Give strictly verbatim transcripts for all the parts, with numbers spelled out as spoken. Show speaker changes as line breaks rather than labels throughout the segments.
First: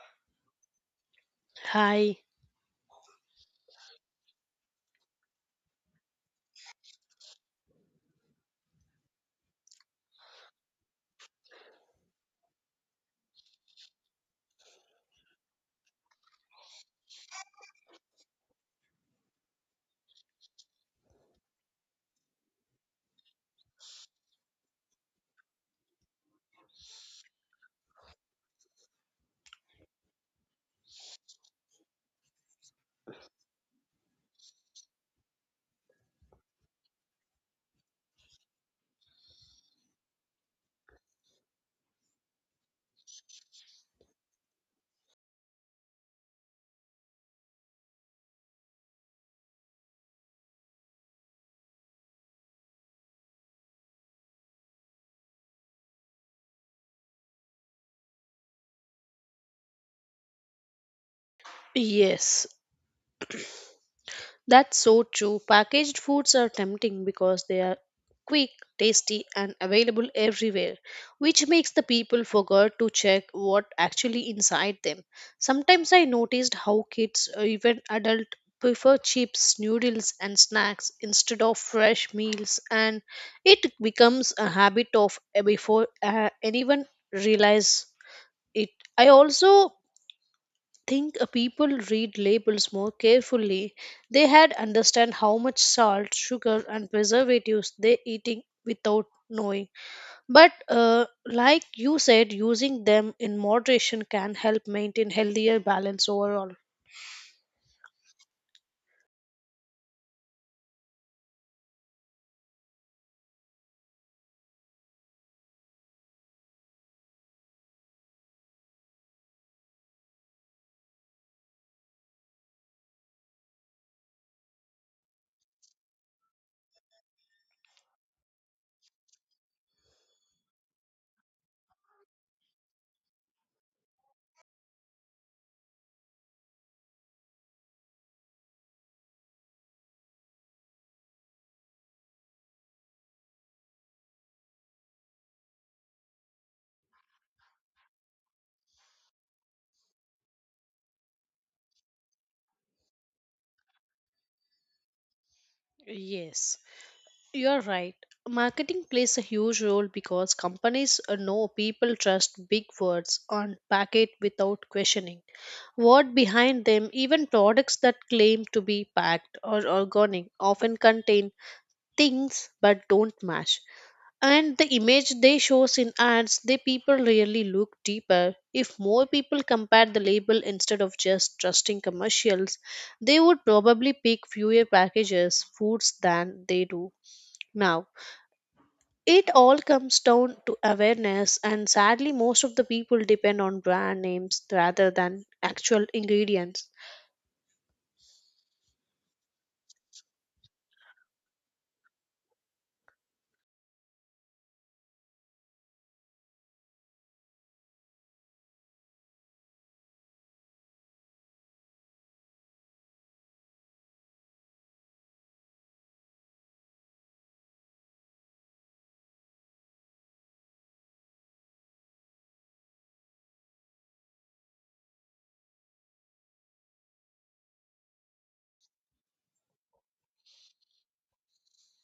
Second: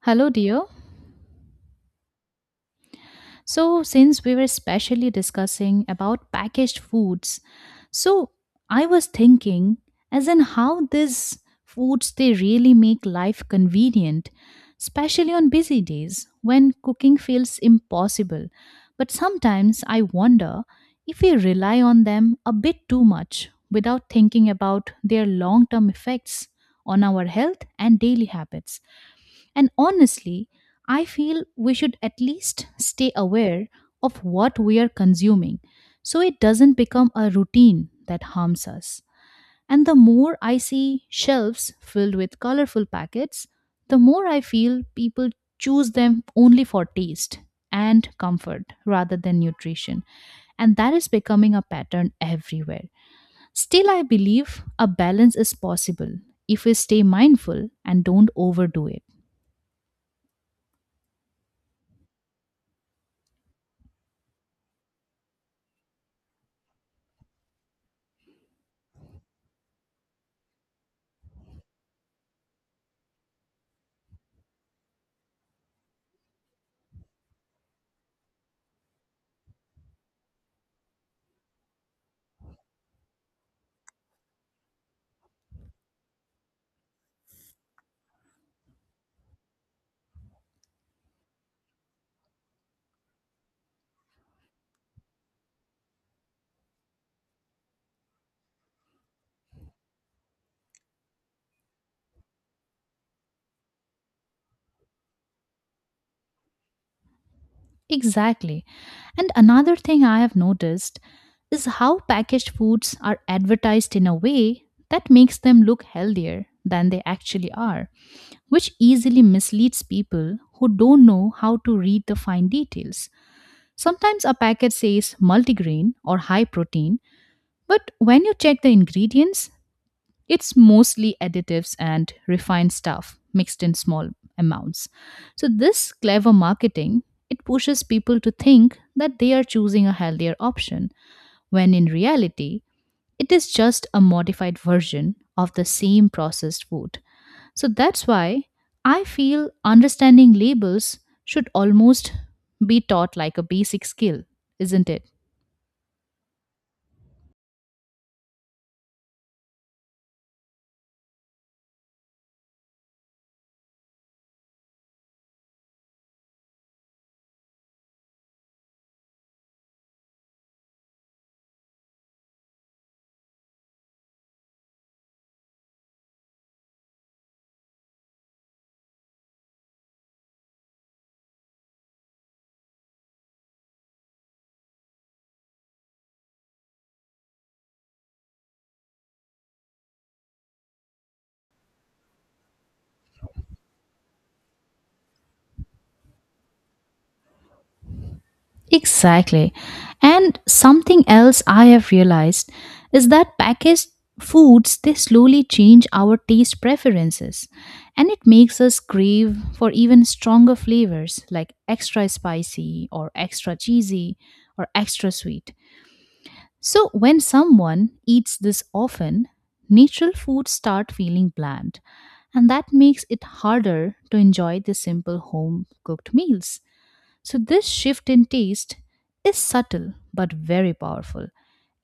Hello, dear.
Hi.
So, since we were specially discussing about packaged foods, so I was thinking as in how these foods they really make life convenient, especially on busy days when cooking feels impossible. But sometimes I wonder if we rely on them a bit too much without thinking about their long-term effects on our health and daily habits. And honestly, I feel we should at least stay aware of what we are consuming so it doesn't become a routine that harms us. And the more I see shelves filled with colorful packets, the more I feel people choose them only for taste and comfort rather than nutrition. And that is becoming a pattern everywhere. Still, I believe a balance is possible if we stay mindful and don't overdo it.
Yes, that's so true. Packaged foods are tempting because they are quick, tasty, and available everywhere, which makes the people forget to check what actually inside them. Sometimes I noticed how kids, or even adult, prefer chips, noodles, and snacks instead of fresh meals, and it becomes a habit of eh, before uh, anyone realize it. I also think uh, people read labels more carefully, they had understand how much salt, sugar, and preservatives they eating without knowing. But uh, like you said, using them in moderation can help maintain healthier balance overall.
Exactly. And another thing I have noticed is how packaged foods are advertised in a way that makes them look healthier than they actually are, which easily misleads people who don't know how to read the fine details. Sometimes a packet says multigrain or high protein, but when you check the ingredients, it's mostly additives and refined stuff mixed in small amounts. So this clever marketing, it pushes people to think that they are choosing a healthier option when in reality it is just a modified version of the same processed food. So that's why I feel understanding labels should almost be taught like a basic skill, isn't it?
Yes. You're right. Marketing plays a huge role because companies uh, know people trust big words on packet without questioning. What behind them, even products that claim to be packed or organic often contain things but don't match. And the image they shows in ads, they people really look deeper. If more people compared the label instead of just trusting commercials, they would probably pick fewer packages foods than they do now. It all comes down to awareness, and sadly, most of the people depend on brand names rather than actual ingredients.
Exactly. And something else I have realized is that packaged foods they slowly change our taste preferences and it makes us crave for even stronger flavors like extra spicy or extra cheesy or extra sweet. So when someone eats this often, natural foods start feeling bland and that makes it harder to enjoy the simple home cooked meals. So, this shift in taste is subtle but very powerful,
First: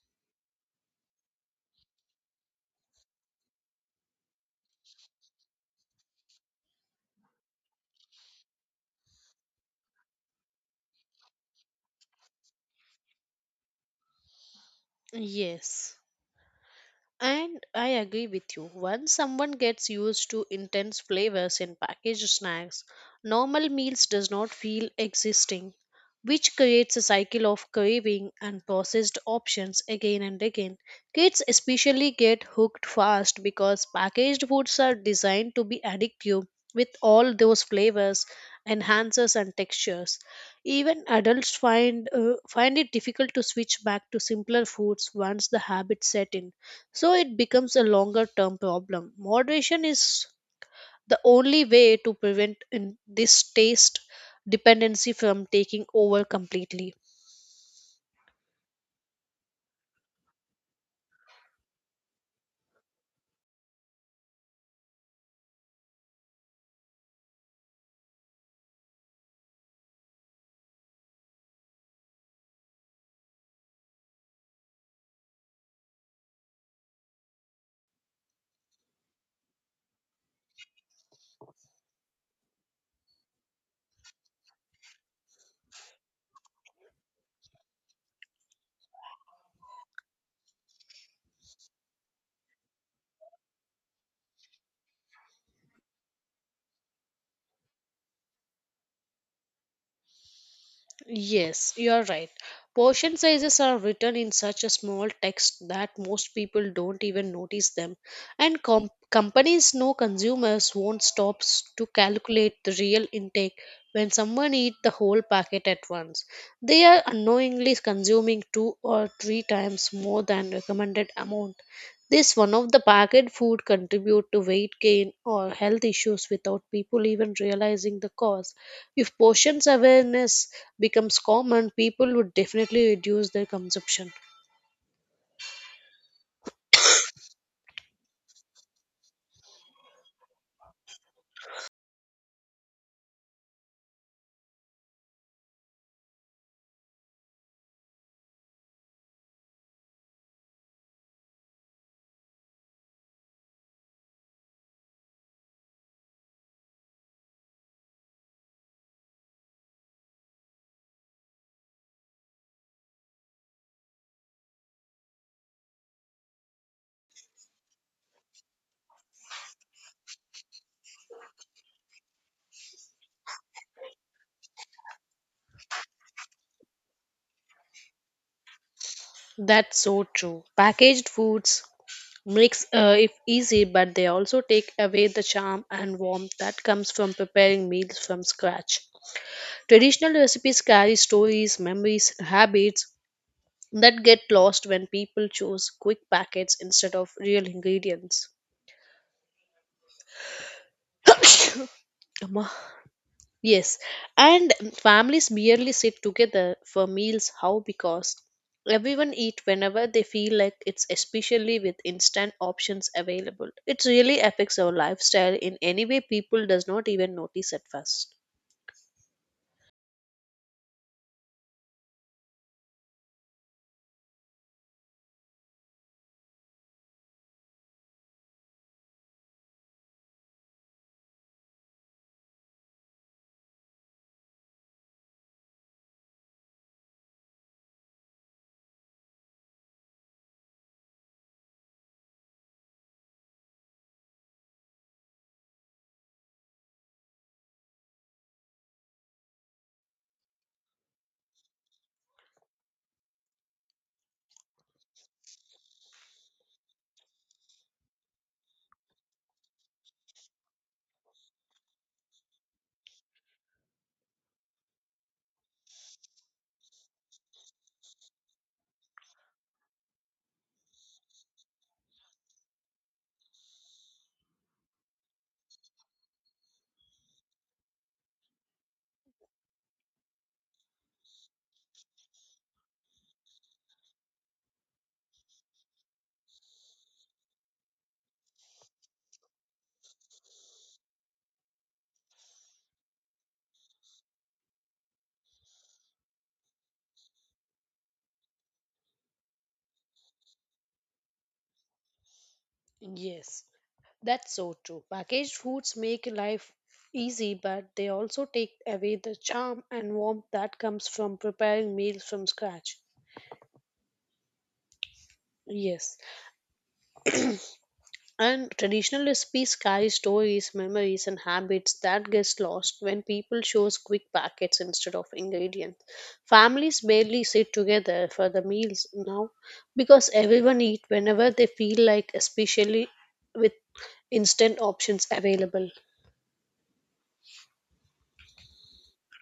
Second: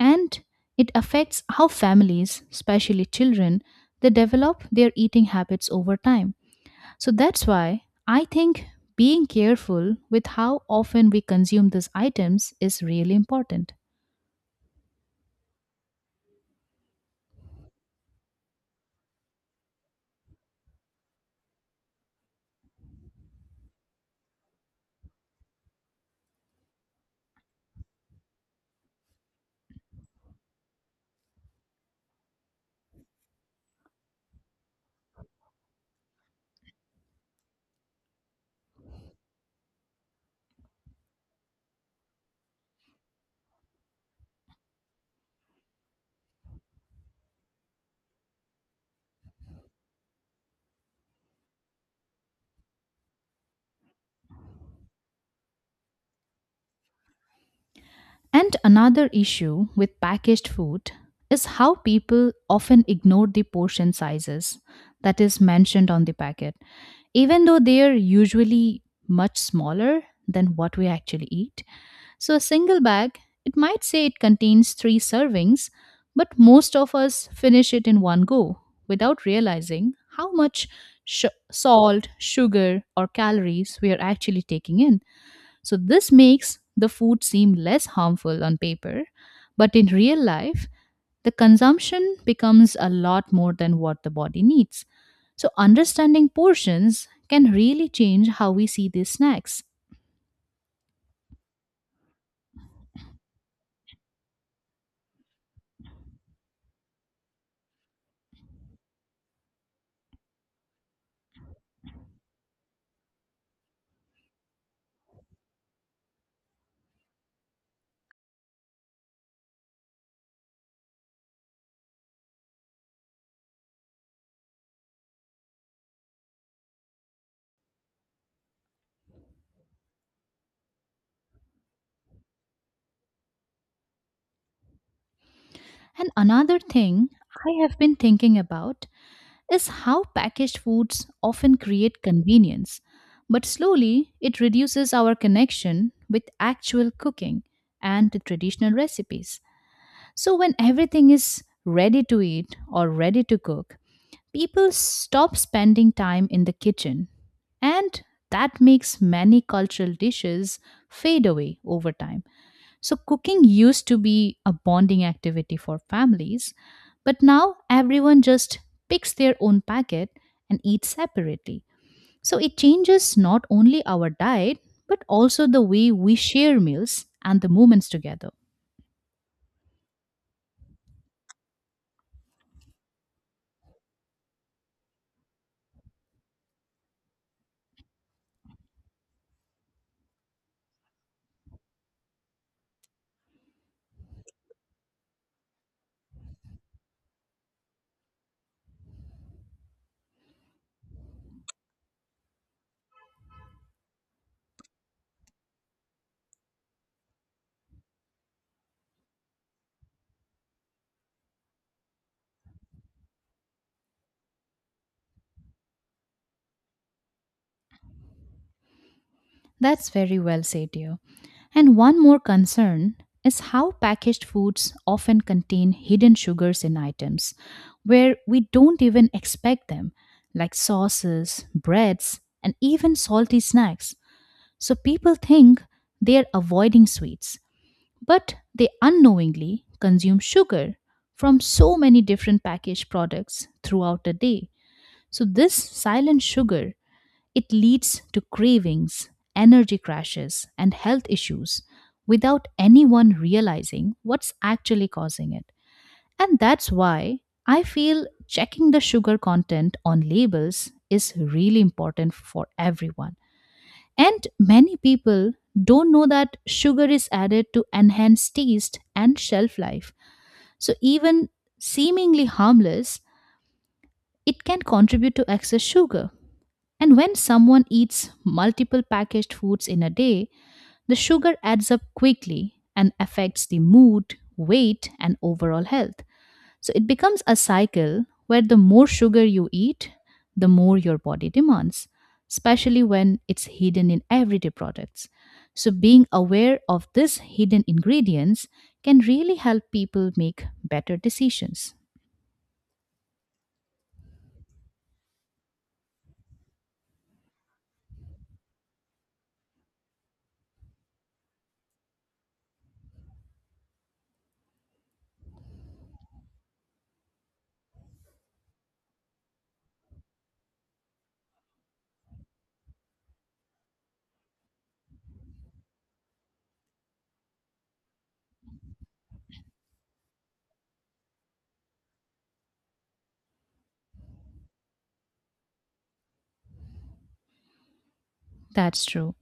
and it affects how families, especially children, they develop their eating habits over time. So, that's why I think being careful with how often we consume these items is really important.
Yes. And I agree with you. Once someone gets used to intense flavors in packaged snacks, normal meals does not feel existing, which creates a cycle of craving and processed options again and again. Kids especially get hooked fast because packaged foods are designed to be addictive with all those flavors, enhancers and textures. Even adults find uh, find it difficult to switch back to simpler foods once the habit set in so it becomes a longer term problem. Moderation is the only way to prevent in this taste dependency from taking over completely.
And another issue with packaged food is how people often ignore the portion sizes that is mentioned on the packet, even though they are usually much smaller than what we actually eat. So, a single bag, it might say it contains three servings, but most of us finish it in one go without realizing how much sh- salt, sugar, or calories we are actually taking in. So, this makes the food seem less harmful on paper, but in real life, the consumption becomes a lot more than what the body needs. So, understanding portions can really change how we see these snacks.
Yes, you're right. Portion sizes are written in such a small text that most people don't even notice them, and com- companies know consumers won't stop s- to calculate the real intake when someone eats the whole packet at once. They are unknowingly consuming two or three times more than recommended amount. This one of the packet food contribute to weight gain or health issues without people even realizing the cause. If portions awareness becomes common, people would definitely reduce their consumption.
And another thing I have been thinking about is how packaged foods often create convenience, but slowly it reduces our connection with actual cooking and the traditional recipes. So, when everything is ready to eat or ready to cook, people stop spending time in the kitchen. And that makes many cultural dishes fade away over time. So, cooking used to be a bonding activity for families, but now everyone just picks their own packet and eats separately. So, it changes not only our diet, but also the way we share meals and the moments together.
That's so true. Packaged foods makes uh, it easy, but they also take away the charm and warmth that comes from preparing meals from scratch. Traditional recipes carry stories, memories, and habits that get lost when people choose quick packets instead of real ingredients. Yes, and families merely sit together for meals. How? Because everyone eat whenever they feel like it's especially with instant options available. It really affects our lifestyle in any way people does not even notice at first.
That's very well said, dear. And one more concern is how packaged foods often contain hidden sugars in items where we don't even expect them, like sauces, breads, and even salty snacks. So people think they are avoiding sweets, but they unknowingly consume sugar from so many different packaged products throughout the day. So, this silent sugar it leads to cravings, energy crashes, and health issues without anyone realizing what's actually causing it. And that's why I feel checking the sugar content on labels is really important for everyone. And many people don't know that sugar is added to enhance taste and shelf life. So even seemingly harmless, it can contribute to excess sugar. And when someone eats multiple packaged foods in a day, the sugar adds up quickly and affects the mood, weight, and overall health. So it becomes a cycle where the more sugar you eat, the more your body demands, especially when it's hidden in everyday products. So being aware of these hidden ingredients can really help people make better decisions.
Yes, that's so true. Packaged foods make life easy, but they also take away the charm and warmth that comes from preparing meals from scratch. Yes. And traditional recipes carry stories, memories, and habits that gets lost when people choose quick packets instead of ingredients. Families barely sit together for the meals now because everyone eat whenever they feel like, especially with instant options available.
That's true.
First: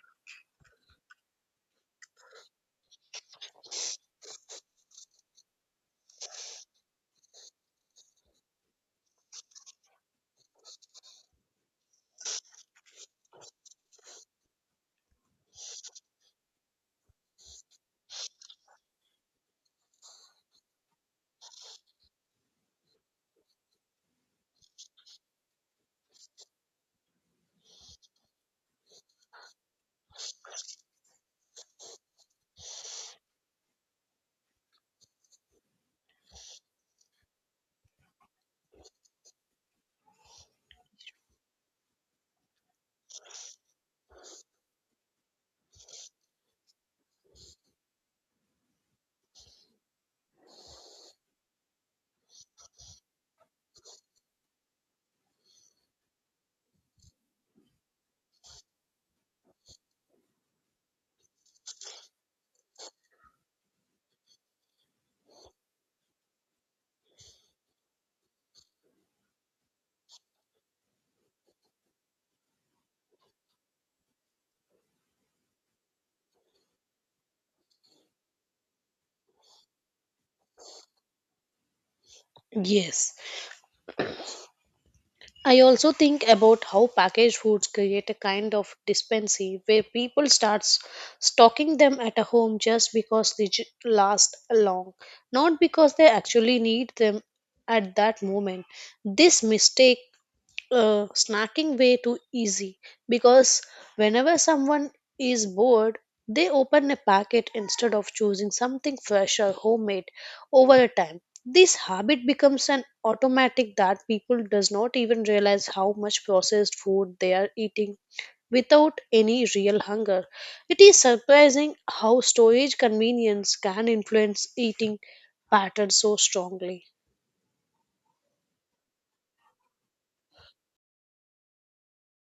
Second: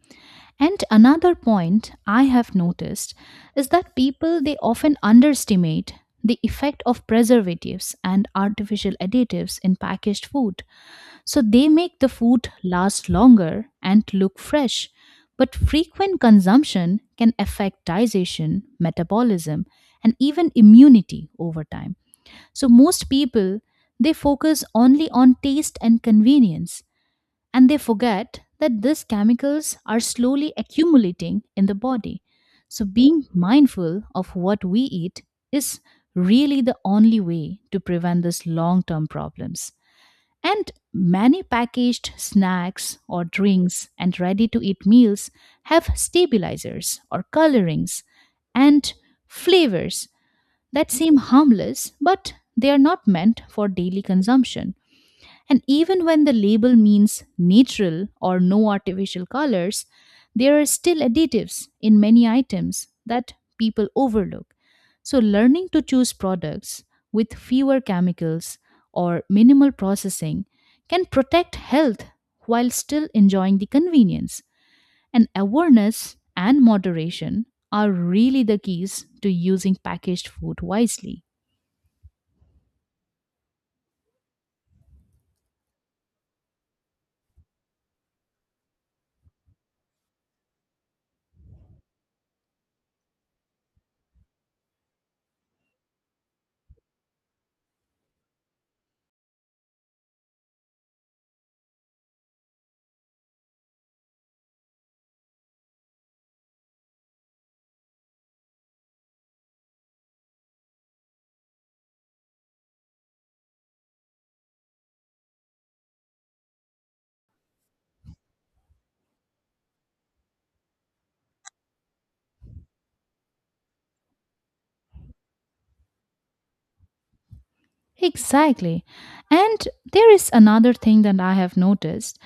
And another point I have noticed is that people they often underestimate the effect of preservatives and artificial additives in packaged food. So they make the food last longer and look fresh. But frequent consumption can affect digestion, metabolism, and even immunity over time. So most people they focus only on taste and convenience and they forget that these chemicals are slowly accumulating in the body. So, being mindful of what we eat is really the only way to prevent these long term problems. And many packaged snacks or drinks and ready to eat meals have stabilizers or colorings and flavors that seem harmless, but they are not meant for daily consumption. And even when the label means natural or no artificial colors, there are still additives in many items that people overlook. So, learning to choose products with fewer chemicals or minimal processing can protect health while still enjoying the convenience. And awareness and moderation are really the keys to using packaged food wisely.
Yes. I also think about how packaged foods create a kind of dependency where people start stocking them at a home just because they ju- last long, not because they actually need them at that moment. This mistake uh, snacking way too easy because whenever someone is bored, they open a packet instead of choosing something fresh or homemade over a time. This habit becomes an automatic that people does not even realize how much processed food they are eating without any real hunger. It is surprising how storage convenience can influence eating patterns so strongly.
Exactly. And there is another thing that I have noticed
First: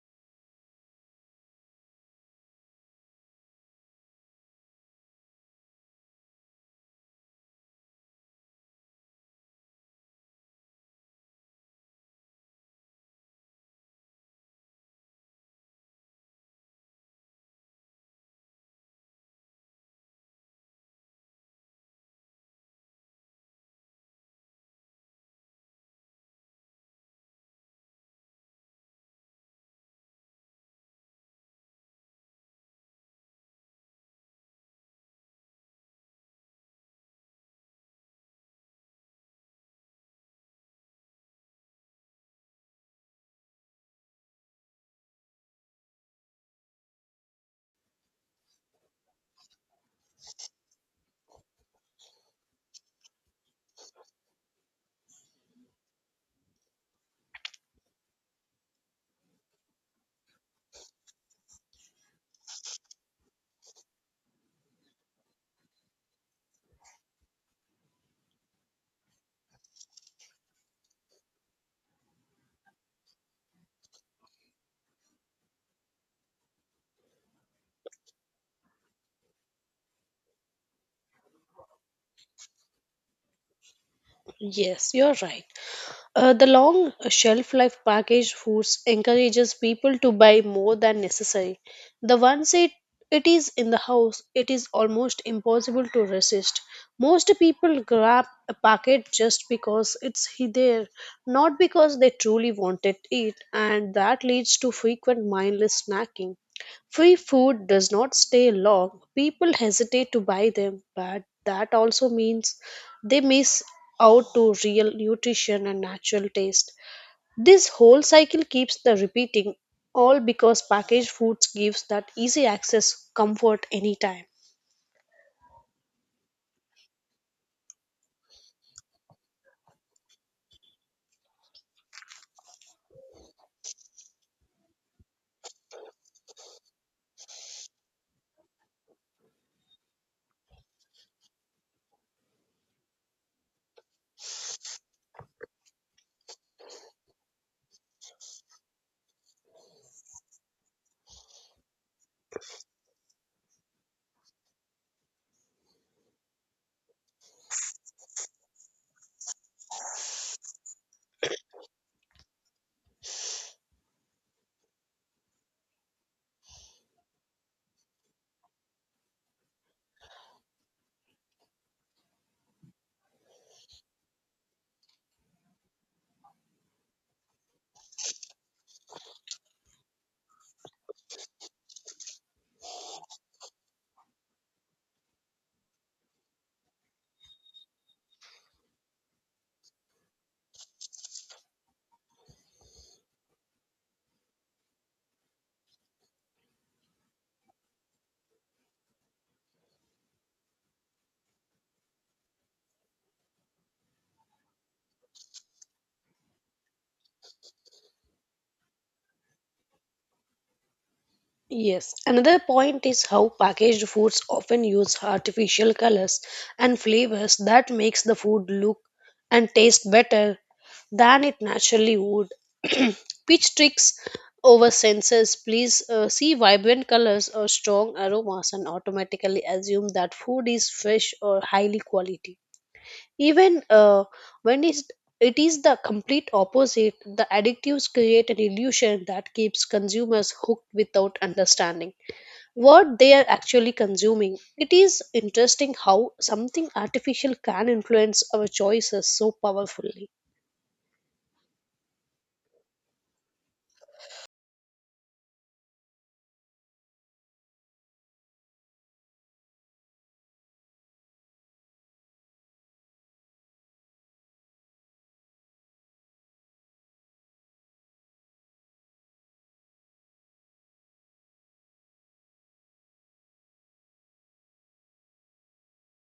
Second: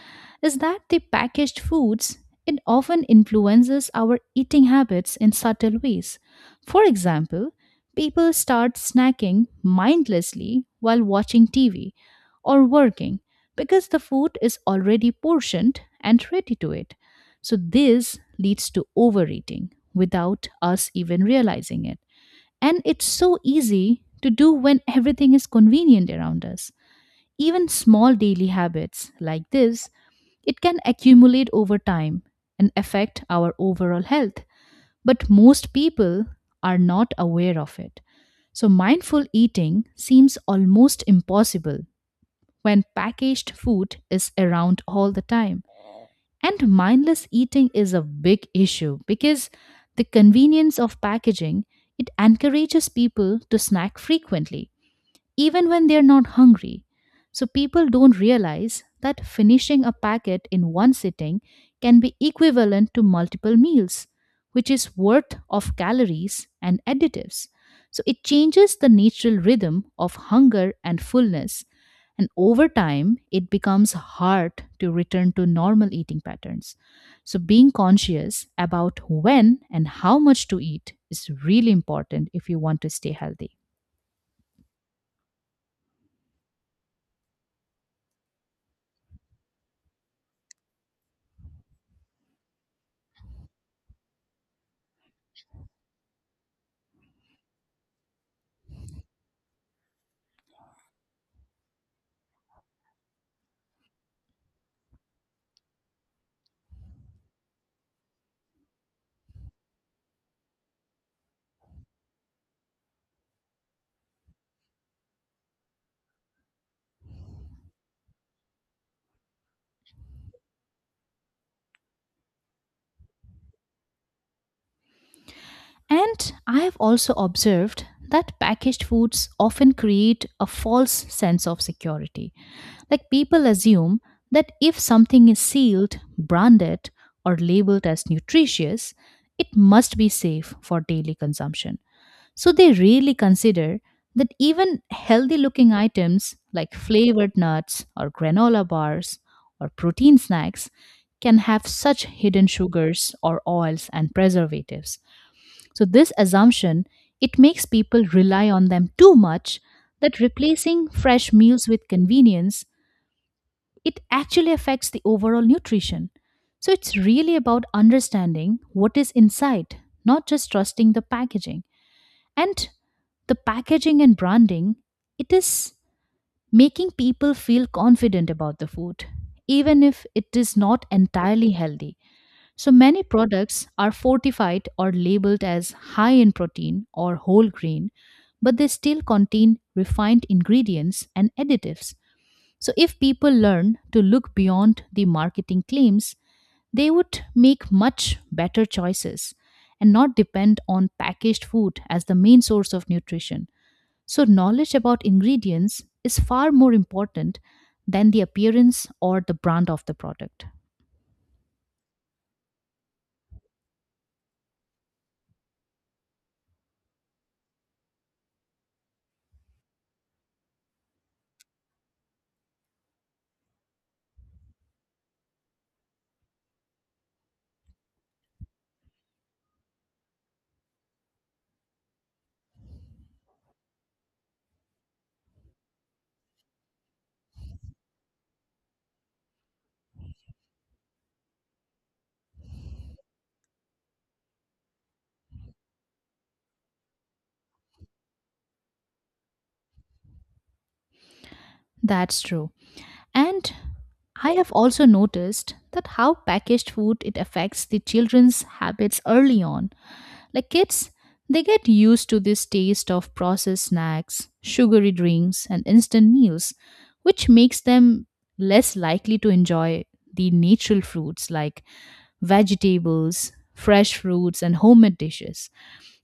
is that the packaged foods it often influences our eating habits in subtle ways. For example, people start snacking mindlessly while watching T V or working because the food is already portioned and ready to it. So this leads to overeating without us even realizing it. And it's so easy to do when everything is convenient around us. Even small daily habits like this, it can accumulate over time and affect our overall health, but most people are not aware of it. So mindful eating seems almost impossible when packaged food is around all the time. And mindless eating is a big issue because the convenience of packaging it encourages people to snack frequently even when they're not hungry. So people don't realize that finishing a packet in one sitting can be equivalent to multiple meals, which is worth of calories and additives. So it changes the natural rhythm of hunger and fullness. And over time, it becomes hard to return to normal eating patterns. So, being conscious about when and how much to eat is really important if you want to stay healthy.
Yes, you're right. Uh, the long shelf life packaged foods encourages people to buy more than necessary. The once it, it is in the house, it is almost impossible to resist. Most people grab a packet just because it's he- there, not because they truly wanted it, and that leads to frequent mindless snacking. Free food does not stay long. People hesitate to buy them, but that also means they miss out to real nutrition and natural taste. This whole cycle keeps the repeating, all because packaged foods gives that easy access comfort anytime.
And I have also observed that packaged foods often create a false sense of security. Like people assume that if something is sealed, branded, or labeled as nutritious, it must be safe for daily consumption. So they rarely consider that even healthy looking items like flavored nuts or granola bars or protein snacks can have such hidden sugars or oils and preservatives. So this assumption it makes people rely on them too much that replacing fresh meals with convenience it actually affects the overall nutrition. So it's really about understanding what is inside, not just trusting the packaging. And the packaging and branding it is making people feel confident about the food even if it is not entirely healthy. So many products are fortified or labeled as high in protein or whole grain, but they still contain refined ingredients and additives. So if people learn to look beyond the marketing claims, they would make much better choices and not depend on packaged food as the main source of nutrition. So knowledge about ingredients is far more important than the appearance or the brand of the product.
Yes, another point is how packaged foods often use artificial colors and flavors that makes the food look and taste better than it naturally would. Pitch tricks over senses. Please uh, see vibrant colors or strong aromas and automatically assume that food is fresh or highly quality even uh, when it's, it is the complete opposite. The addictives create an illusion that keeps consumers hooked without understanding what they are actually consuming. It is interesting how something artificial can influence our choices so powerfully.
That's true. And I have also noticed that how packaged food it affects the children's habits early on. Like kids, they get used to this taste of processed snacks, sugary drinks, and instant meals, which makes them less likely to enjoy the natural fruits like vegetables, fresh fruits, and homemade dishes.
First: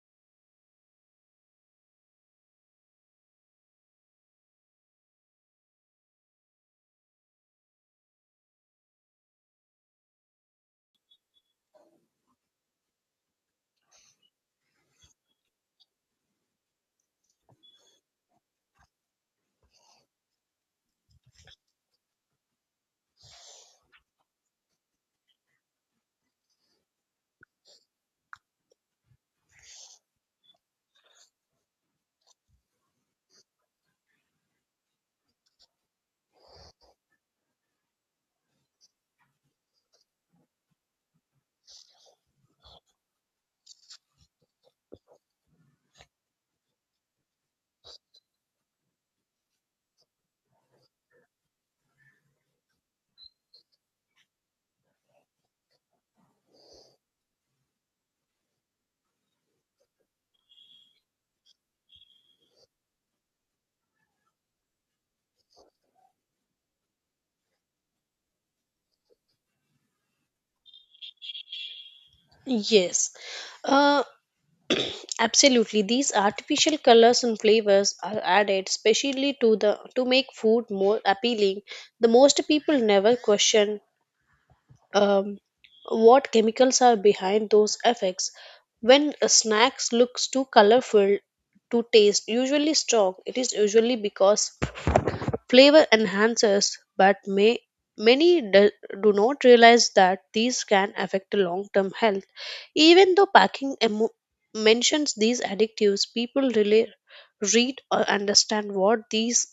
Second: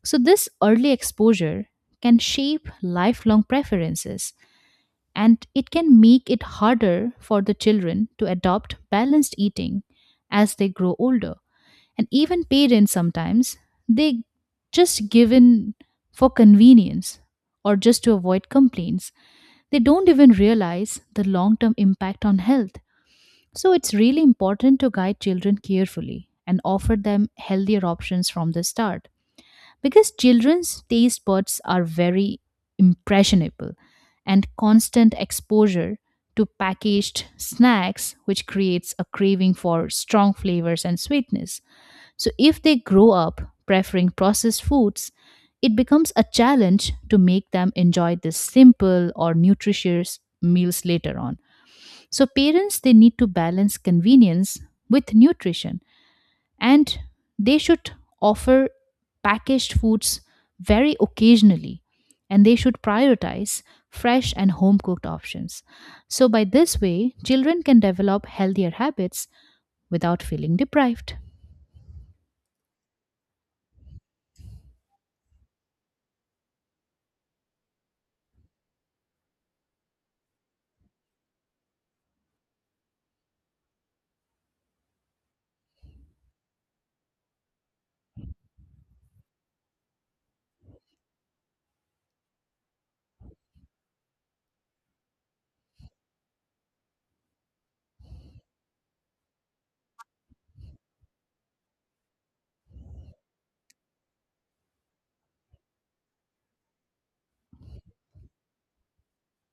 So, this early exposure can shape lifelong preferences and it can make it harder for the children to adopt balanced eating as they grow older. And even parents sometimes they just give in for convenience or just to avoid complaints. They don't even realize the long term impact on health, so it's really important to guide children carefully and offer them healthier options from the start. Because children's taste buds are very impressionable and constant exposure to packaged snacks which creates a craving for strong flavors and sweetness. So if they grow up preferring processed foods, it becomes a challenge to make them enjoy this simple or nutritious meals later on. So parents they need to balance convenience with nutrition, and they should offer packaged foods very occasionally, and they should prioritize fresh and home cooked options. So by this way children can develop healthier habits without feeling deprived.
Yes. uh, Absolutely, these artificial colors and flavors are added specially to the to make food more appealing. The most people never question um, what chemicals are behind those effects. When a snacks looks too colorful to taste, usually strong, it is usually because flavor enhancers, but may, many do, do not realize that these can affect long term health. Even though packing emo- mentions these additives, people really read or understand what these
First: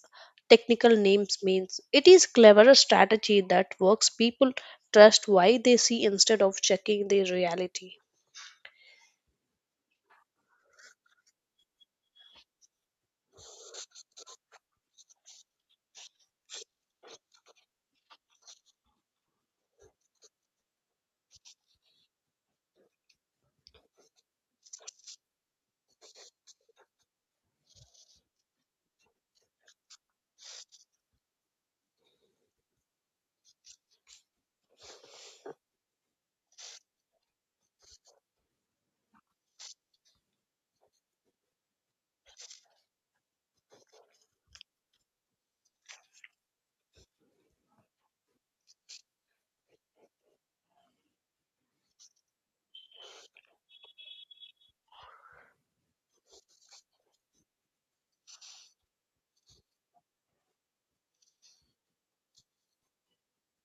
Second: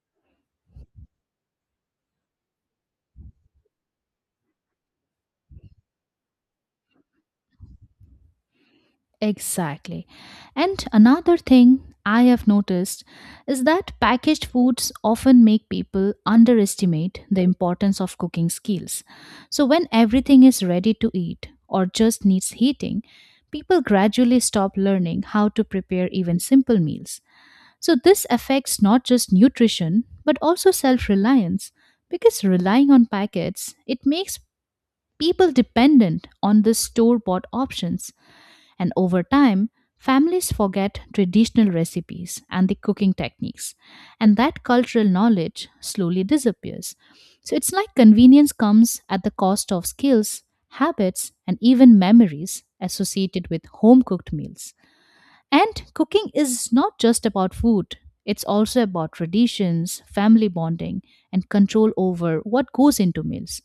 technical names means. It is cleverer strategy that works people trust why they see instead of checking the reality.
Exactly. And another thing I have noticed is that packaged foods often make people underestimate the importance of cooking skills. So, when everything is ready to eat or just needs heating, people gradually stop learning how to prepare even simple meals. So, this affects not just nutrition but also self reliance because relying on packets it makes people dependent on the store bought options and over time, families forget traditional recipes and the cooking techniques, and that cultural knowledge slowly disappears. So it's like convenience comes at the cost of skills, habits, and even memories associated with home cooked meals. And cooking is not just about food, it's also about traditions, family bonding, and control over what goes into meals.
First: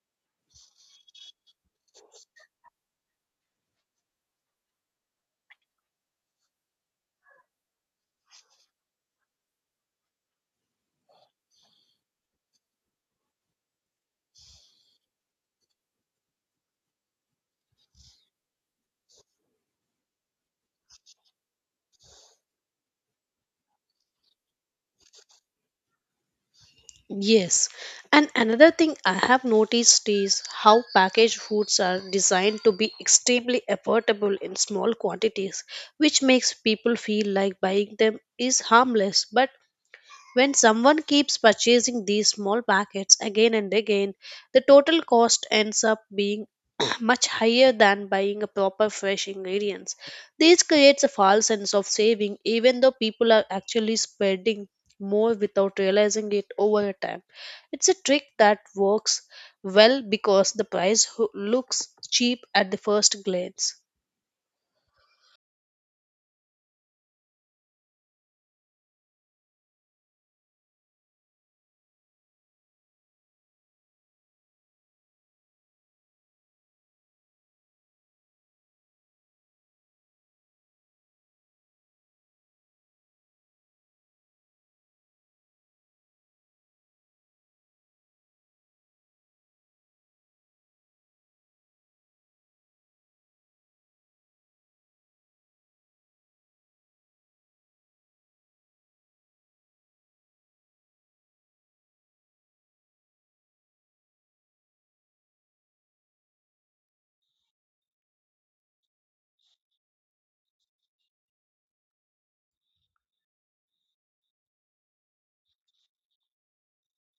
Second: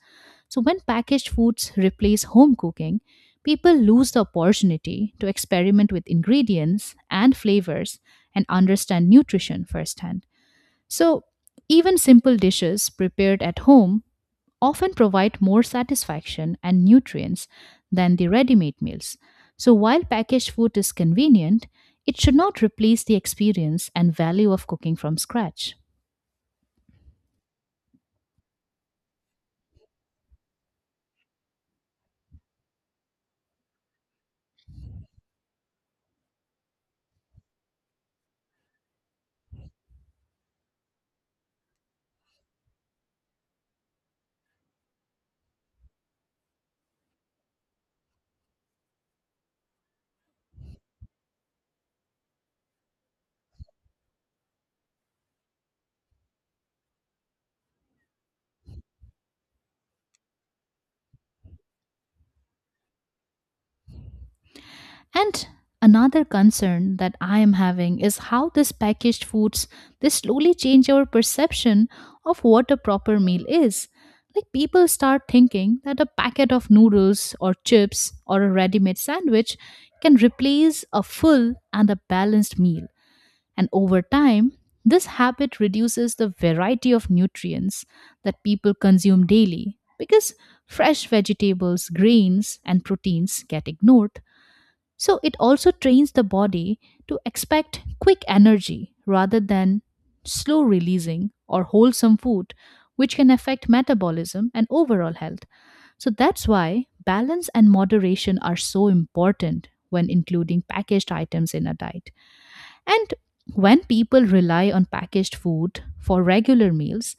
So, when packaged foods replace home cooking, people lose the opportunity to experiment with ingredients and flavors and understand nutrition firsthand. So, even simple dishes prepared at home often provide more satisfaction and nutrients than the ready made meals. So, while packaged food is convenient, it should not replace the experience and value of cooking from scratch.
Yes, and another thing I have noticed is how packaged foods are designed to be extremely affordable in small quantities, which makes people feel like buying them is harmless but when someone keeps purchasing these small packets again and again, the total cost ends up being much higher than buying a proper fresh ingredients. This creates a false sense of saving even though people are actually spending more without realizing it over a time. It's a trick that works well because the price ho- looks cheap at the first glance.
And another concern that I am having is how this packaged foods they slowly change our perception of what a proper meal is. Like people start thinking that a packet of noodles or chips or a ready-made sandwich can replace a full and a balanced meal. And over time, this habit reduces the variety of nutrients that people consume daily because fresh vegetables, grains, and proteins get ignored. So it also trains the body to expect quick energy rather than slow releasing or wholesome food, which can affect metabolism and overall health. So that's why balance and moderation are so important when including packaged items in a diet. And when people rely on packaged food for regular meals,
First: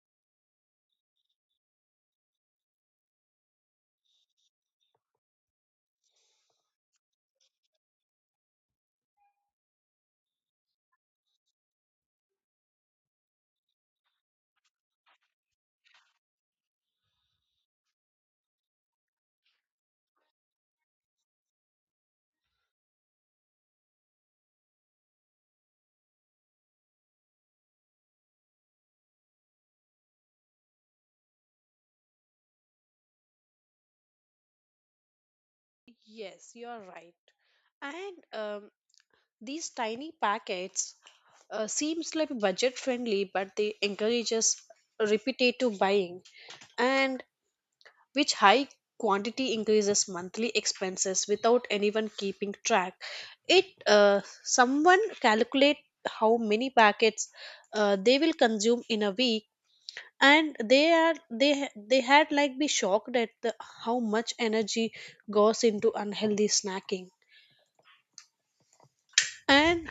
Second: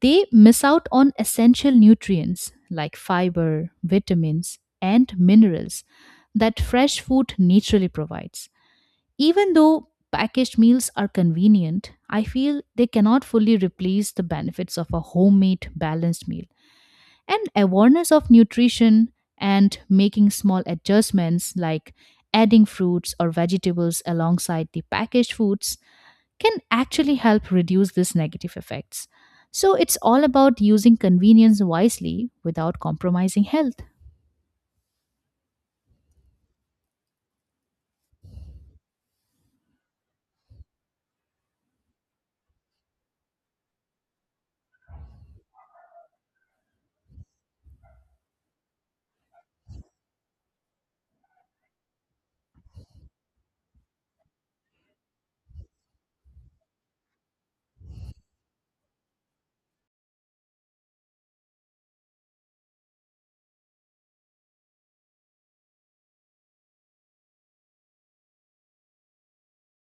they miss out on essential nutrients like fiber, vitamins, and minerals that fresh food naturally provides. Even though packaged meals are convenient, I feel they cannot fully replace the benefits of a homemade balanced meal. And awareness of nutrition and making small adjustments like adding fruits or vegetables alongside the packaged foods can actually help reduce these negative effects. So it's all about using convenience wisely without compromising health.
Yes, you're right. And um, these tiny packets uh, seems like budget friendly, but they encourages repetitive buying and which high quantity increases monthly expenses without anyone keeping track. It uh, someone calculate how many packets uh, they will consume in a week and they are they ha- they had like be shocked at the how much energy goes into unhealthy snacking, and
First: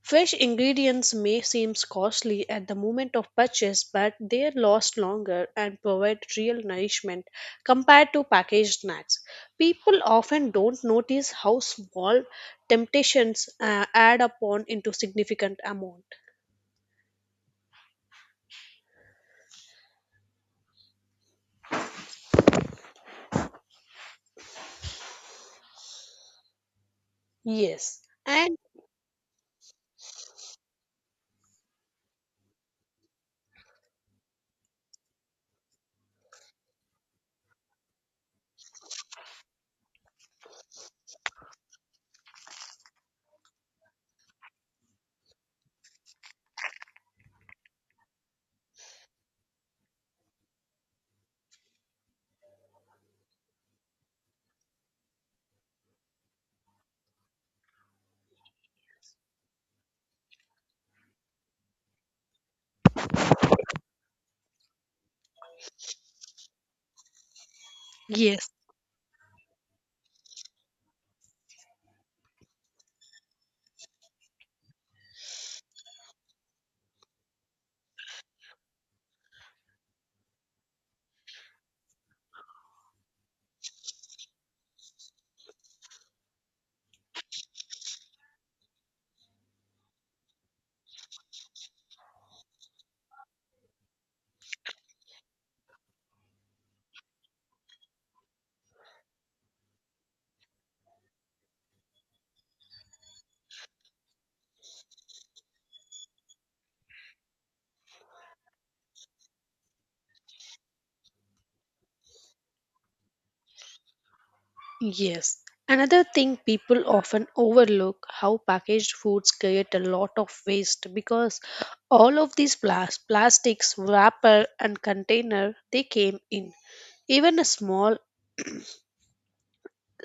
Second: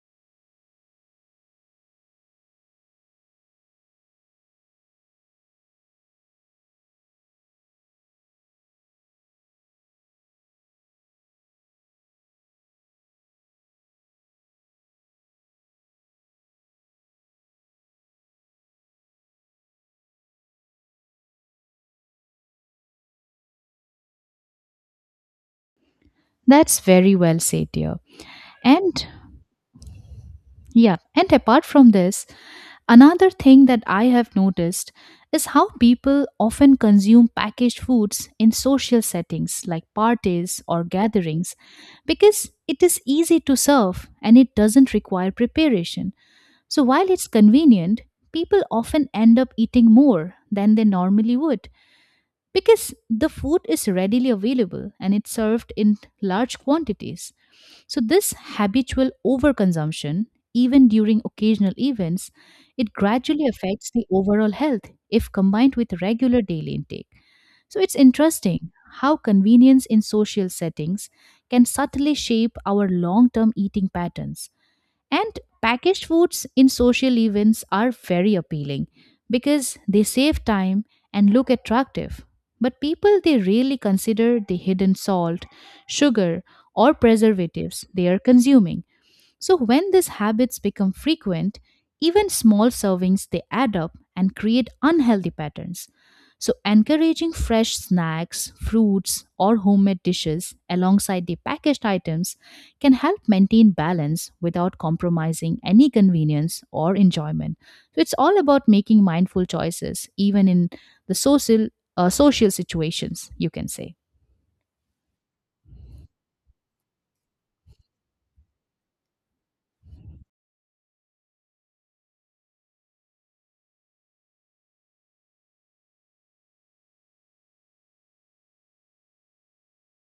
fresh ingredients may seem costly at the moment of purchase, but they last longer and provide real nourishment compared to packaged snacks. People often don't notice how small temptations uh, add up on into significant amount.
That's very well said, dear.
Yes, and
And yeah, and apart from this, another thing that I have noticed is how people often consume packaged foods in social settings like parties or gatherings because it is easy to serve and it doesn't require preparation. So while it's convenient, people often end up eating more than they normally would because the food is readily available and it's served in large quantities. So this habitual overconsumption, even during occasional events, it gradually affects the overall health if combined with regular daily intake. So it's
yes.
interesting how convenience in social settings can subtly shape our long-term eating patterns. And packaged foods in social events are very appealing because they save time and look attractive. But people they rarely consider the hidden salt, sugar, or preservatives they are consuming. So when these habits become frequent, even small servings they add up and create unhealthy patterns. So encouraging fresh snacks, fruits or homemade dishes alongside the packaged items can help maintain balance without compromising any convenience or enjoyment. So it's all about making mindful choices even in the social uh, social situations, you can say.
Yes. Another thing people often overlook how packaged foods create a lot of waste because all of these plas- plastics wrapper and container they came in. Even a small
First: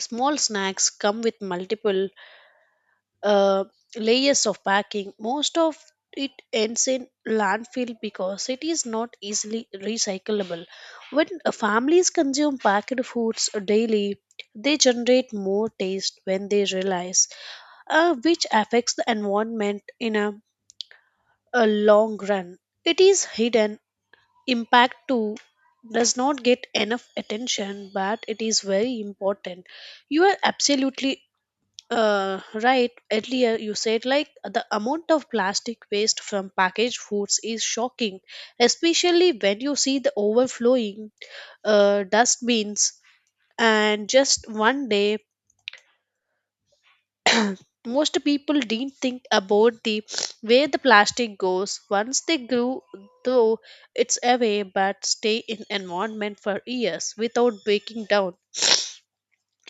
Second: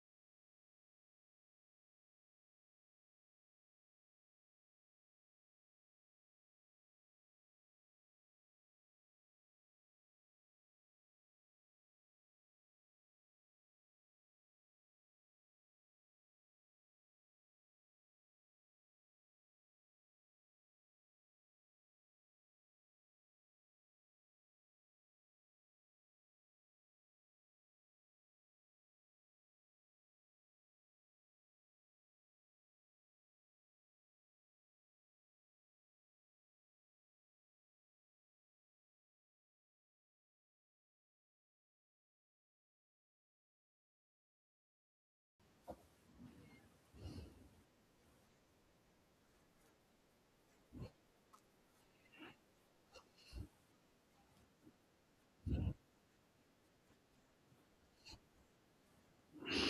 small snacks come with multiple uh, layers of packing. Most of it ends in landfill because it is not easily recyclable. When uh, families consume packed foods daily, they generate more taste when they realize, uh, which affects the environment in a, a long run. It is hidden. Impact too does not get enough attention, but it is very important. You are absolutely uh, right. Earlier, you said like the amount of plastic waste from packaged foods is shocking, especially when you see the overflowing uh, dustbins. And just one day, most people didn't think about the where the plastic goes. Once they grew, though, it's away but stay in environment for years without breaking down.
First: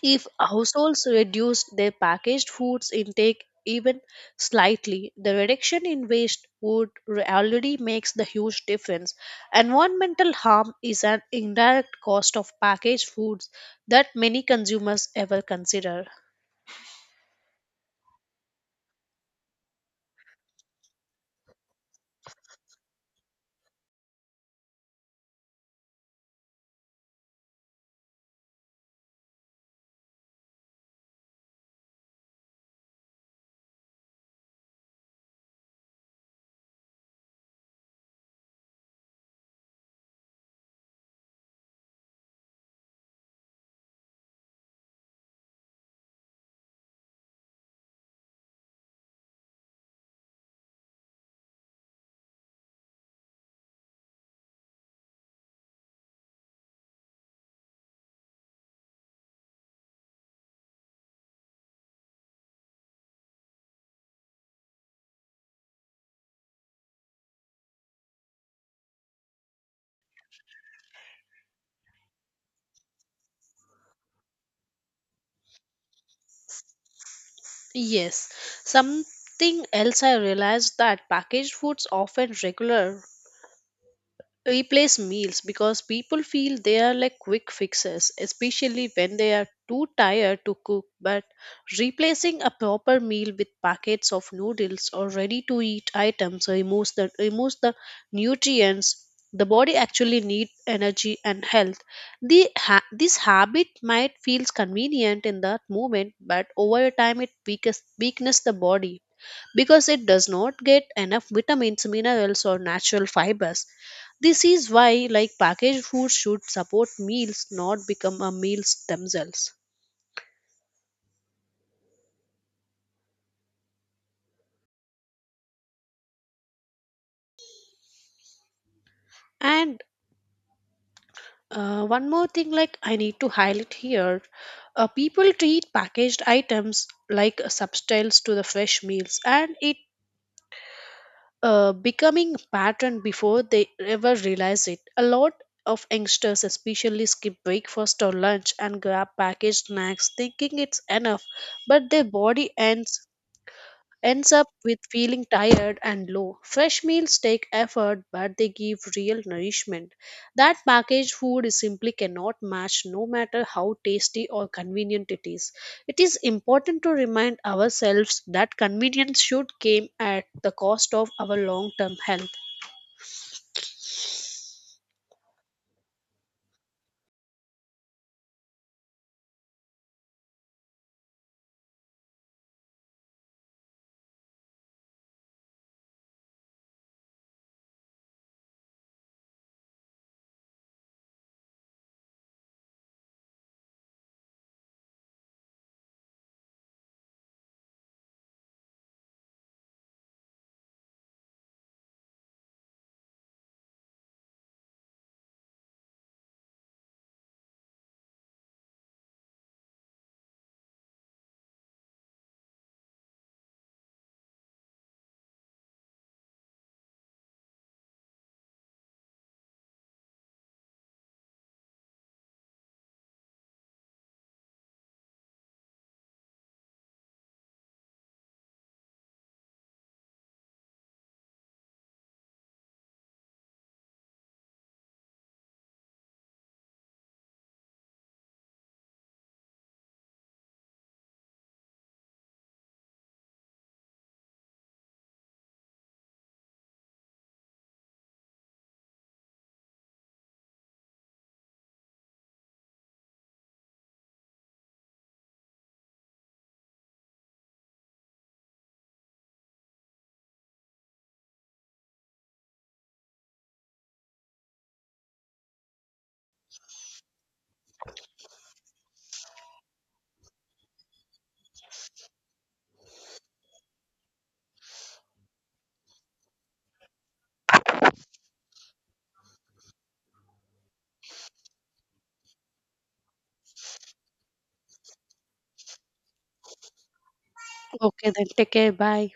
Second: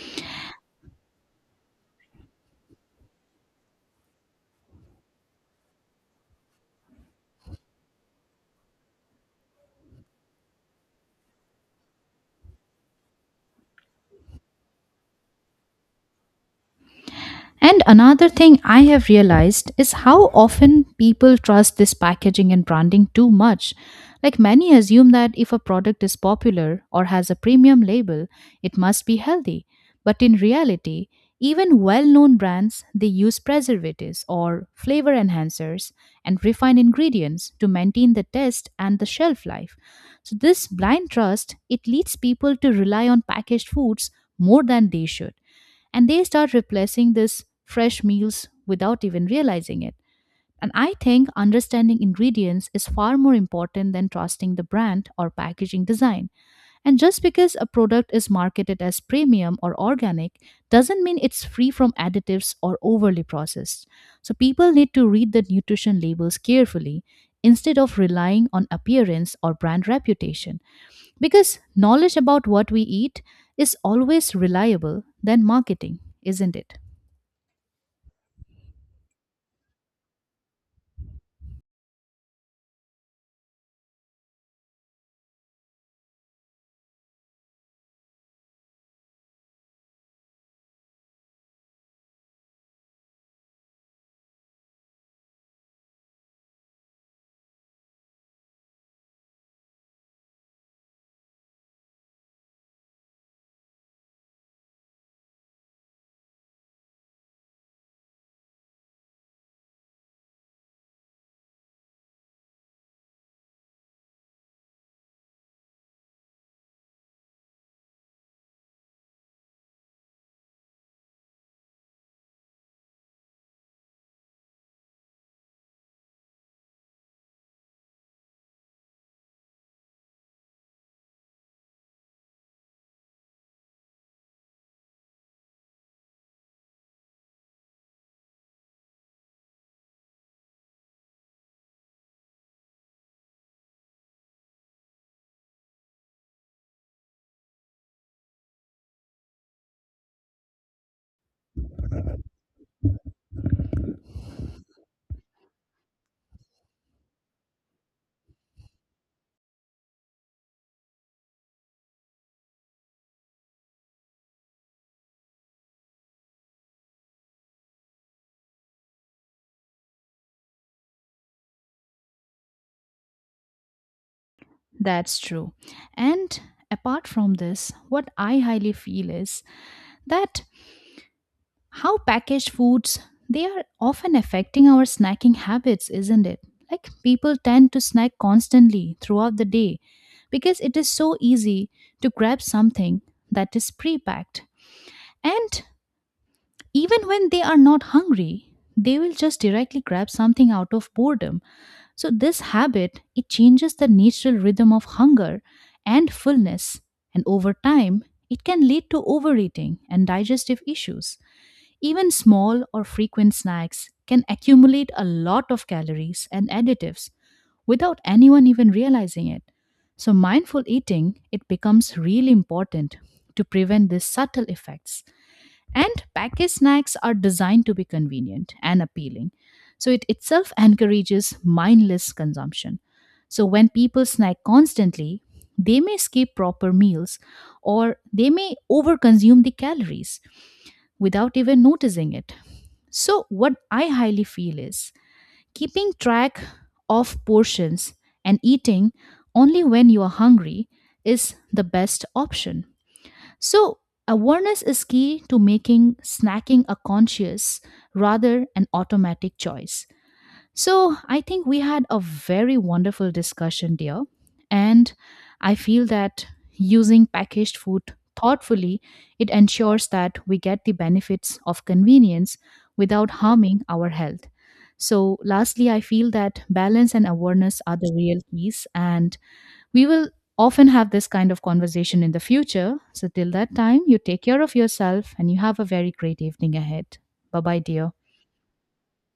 If households reduce their packaged foods intake even slightly, the reduction in waste would re- already makes the huge difference. Environmental harm is an indirect cost of packaged foods that many consumers ever consider.
And another thing I have realized is how often people trust this packaging and branding too much. Like many assume that if a product is popular or has a premium label, it must be healthy. But in reality, even well-known brands they use preservatives or flavor enhancers and refined ingredients to maintain the taste and the shelf life. So this blind trust it leads people to rely on packaged foods more than they should and they start replacing this fresh meals without even realizing it. And I think understanding ingredients is far more important than trusting the brand or packaging design. And just because a product is marketed as premium or organic doesn't mean it's free from additives or overly processed. So people need to read the nutrition labels carefully instead of relying on appearance or brand reputation. Because knowledge about what we eat is always reliable than marketing, isn't it?
Yes, something else I realized that packaged foods often regular replace meals because people feel they are like quick fixes, especially when they are too tired to cook. But replacing a proper meal with packets of noodles or ready to eat items removes the, removes the nutrients the body actually needs energy and health. The ha- this habit might feels convenient in that moment but over time it weakens weakness the body because it does not get enough vitamins, minerals, or natural fibers. This is why, like packaged foods should support meals, not become a meals themselves. And uh, one more thing, like I need to highlight here, uh, people treat packaged items like substitutes to the fresh meals, and it uh, becoming a pattern before they ever realize it. A lot of youngsters especially skip breakfast or lunch and grab packaged snacks thinking it's enough, but their body ends ends up with feeling tired and low. Fresh meals take effort, but they give real nourishment. That packaged food is simply cannot match, no matter how tasty or convenient it is. It is important to remind ourselves that convenience should come at the cost of our long term health.
That's true. And apart from this, what I highly feel is that how packaged foods they are often affecting our snacking habits, isn't it? Like people tend to snack constantly throughout the day because it is so easy to grab something that is pre-packed. And even when they are not hungry, they will just directly grab something out of boredom. So this habit, it changes the natural rhythm of hunger and fullness. And over time, it can lead to overeating and digestive issues. Even small or frequent snacks can accumulate a lot of calories and additives without anyone even realizing it. So mindful eating, it becomes really important to prevent these subtle effects and packaged snacks are designed to be convenient and appealing. So it itself encourages mindless consumption. So when people snack constantly, they may skip proper meals or they may overconsume the calories without even noticing it. So what I highly feel is keeping track of portions and eating only when you are hungry is the best option. So, awareness is key to making snacking a conscious rather an automatic choice. So, I think we had a very wonderful discussion, dear. And I feel that using packaged food thoughtfully, it ensures that we get the benefits of convenience without harming our health. So, lastly, I feel that balance and awareness are the real keys, and we will often have this kind of conversation in the future. So, till that time, you take care of yourself and you have a very great evening ahead. Bye bye, dear.
Okay, then take care. Bye.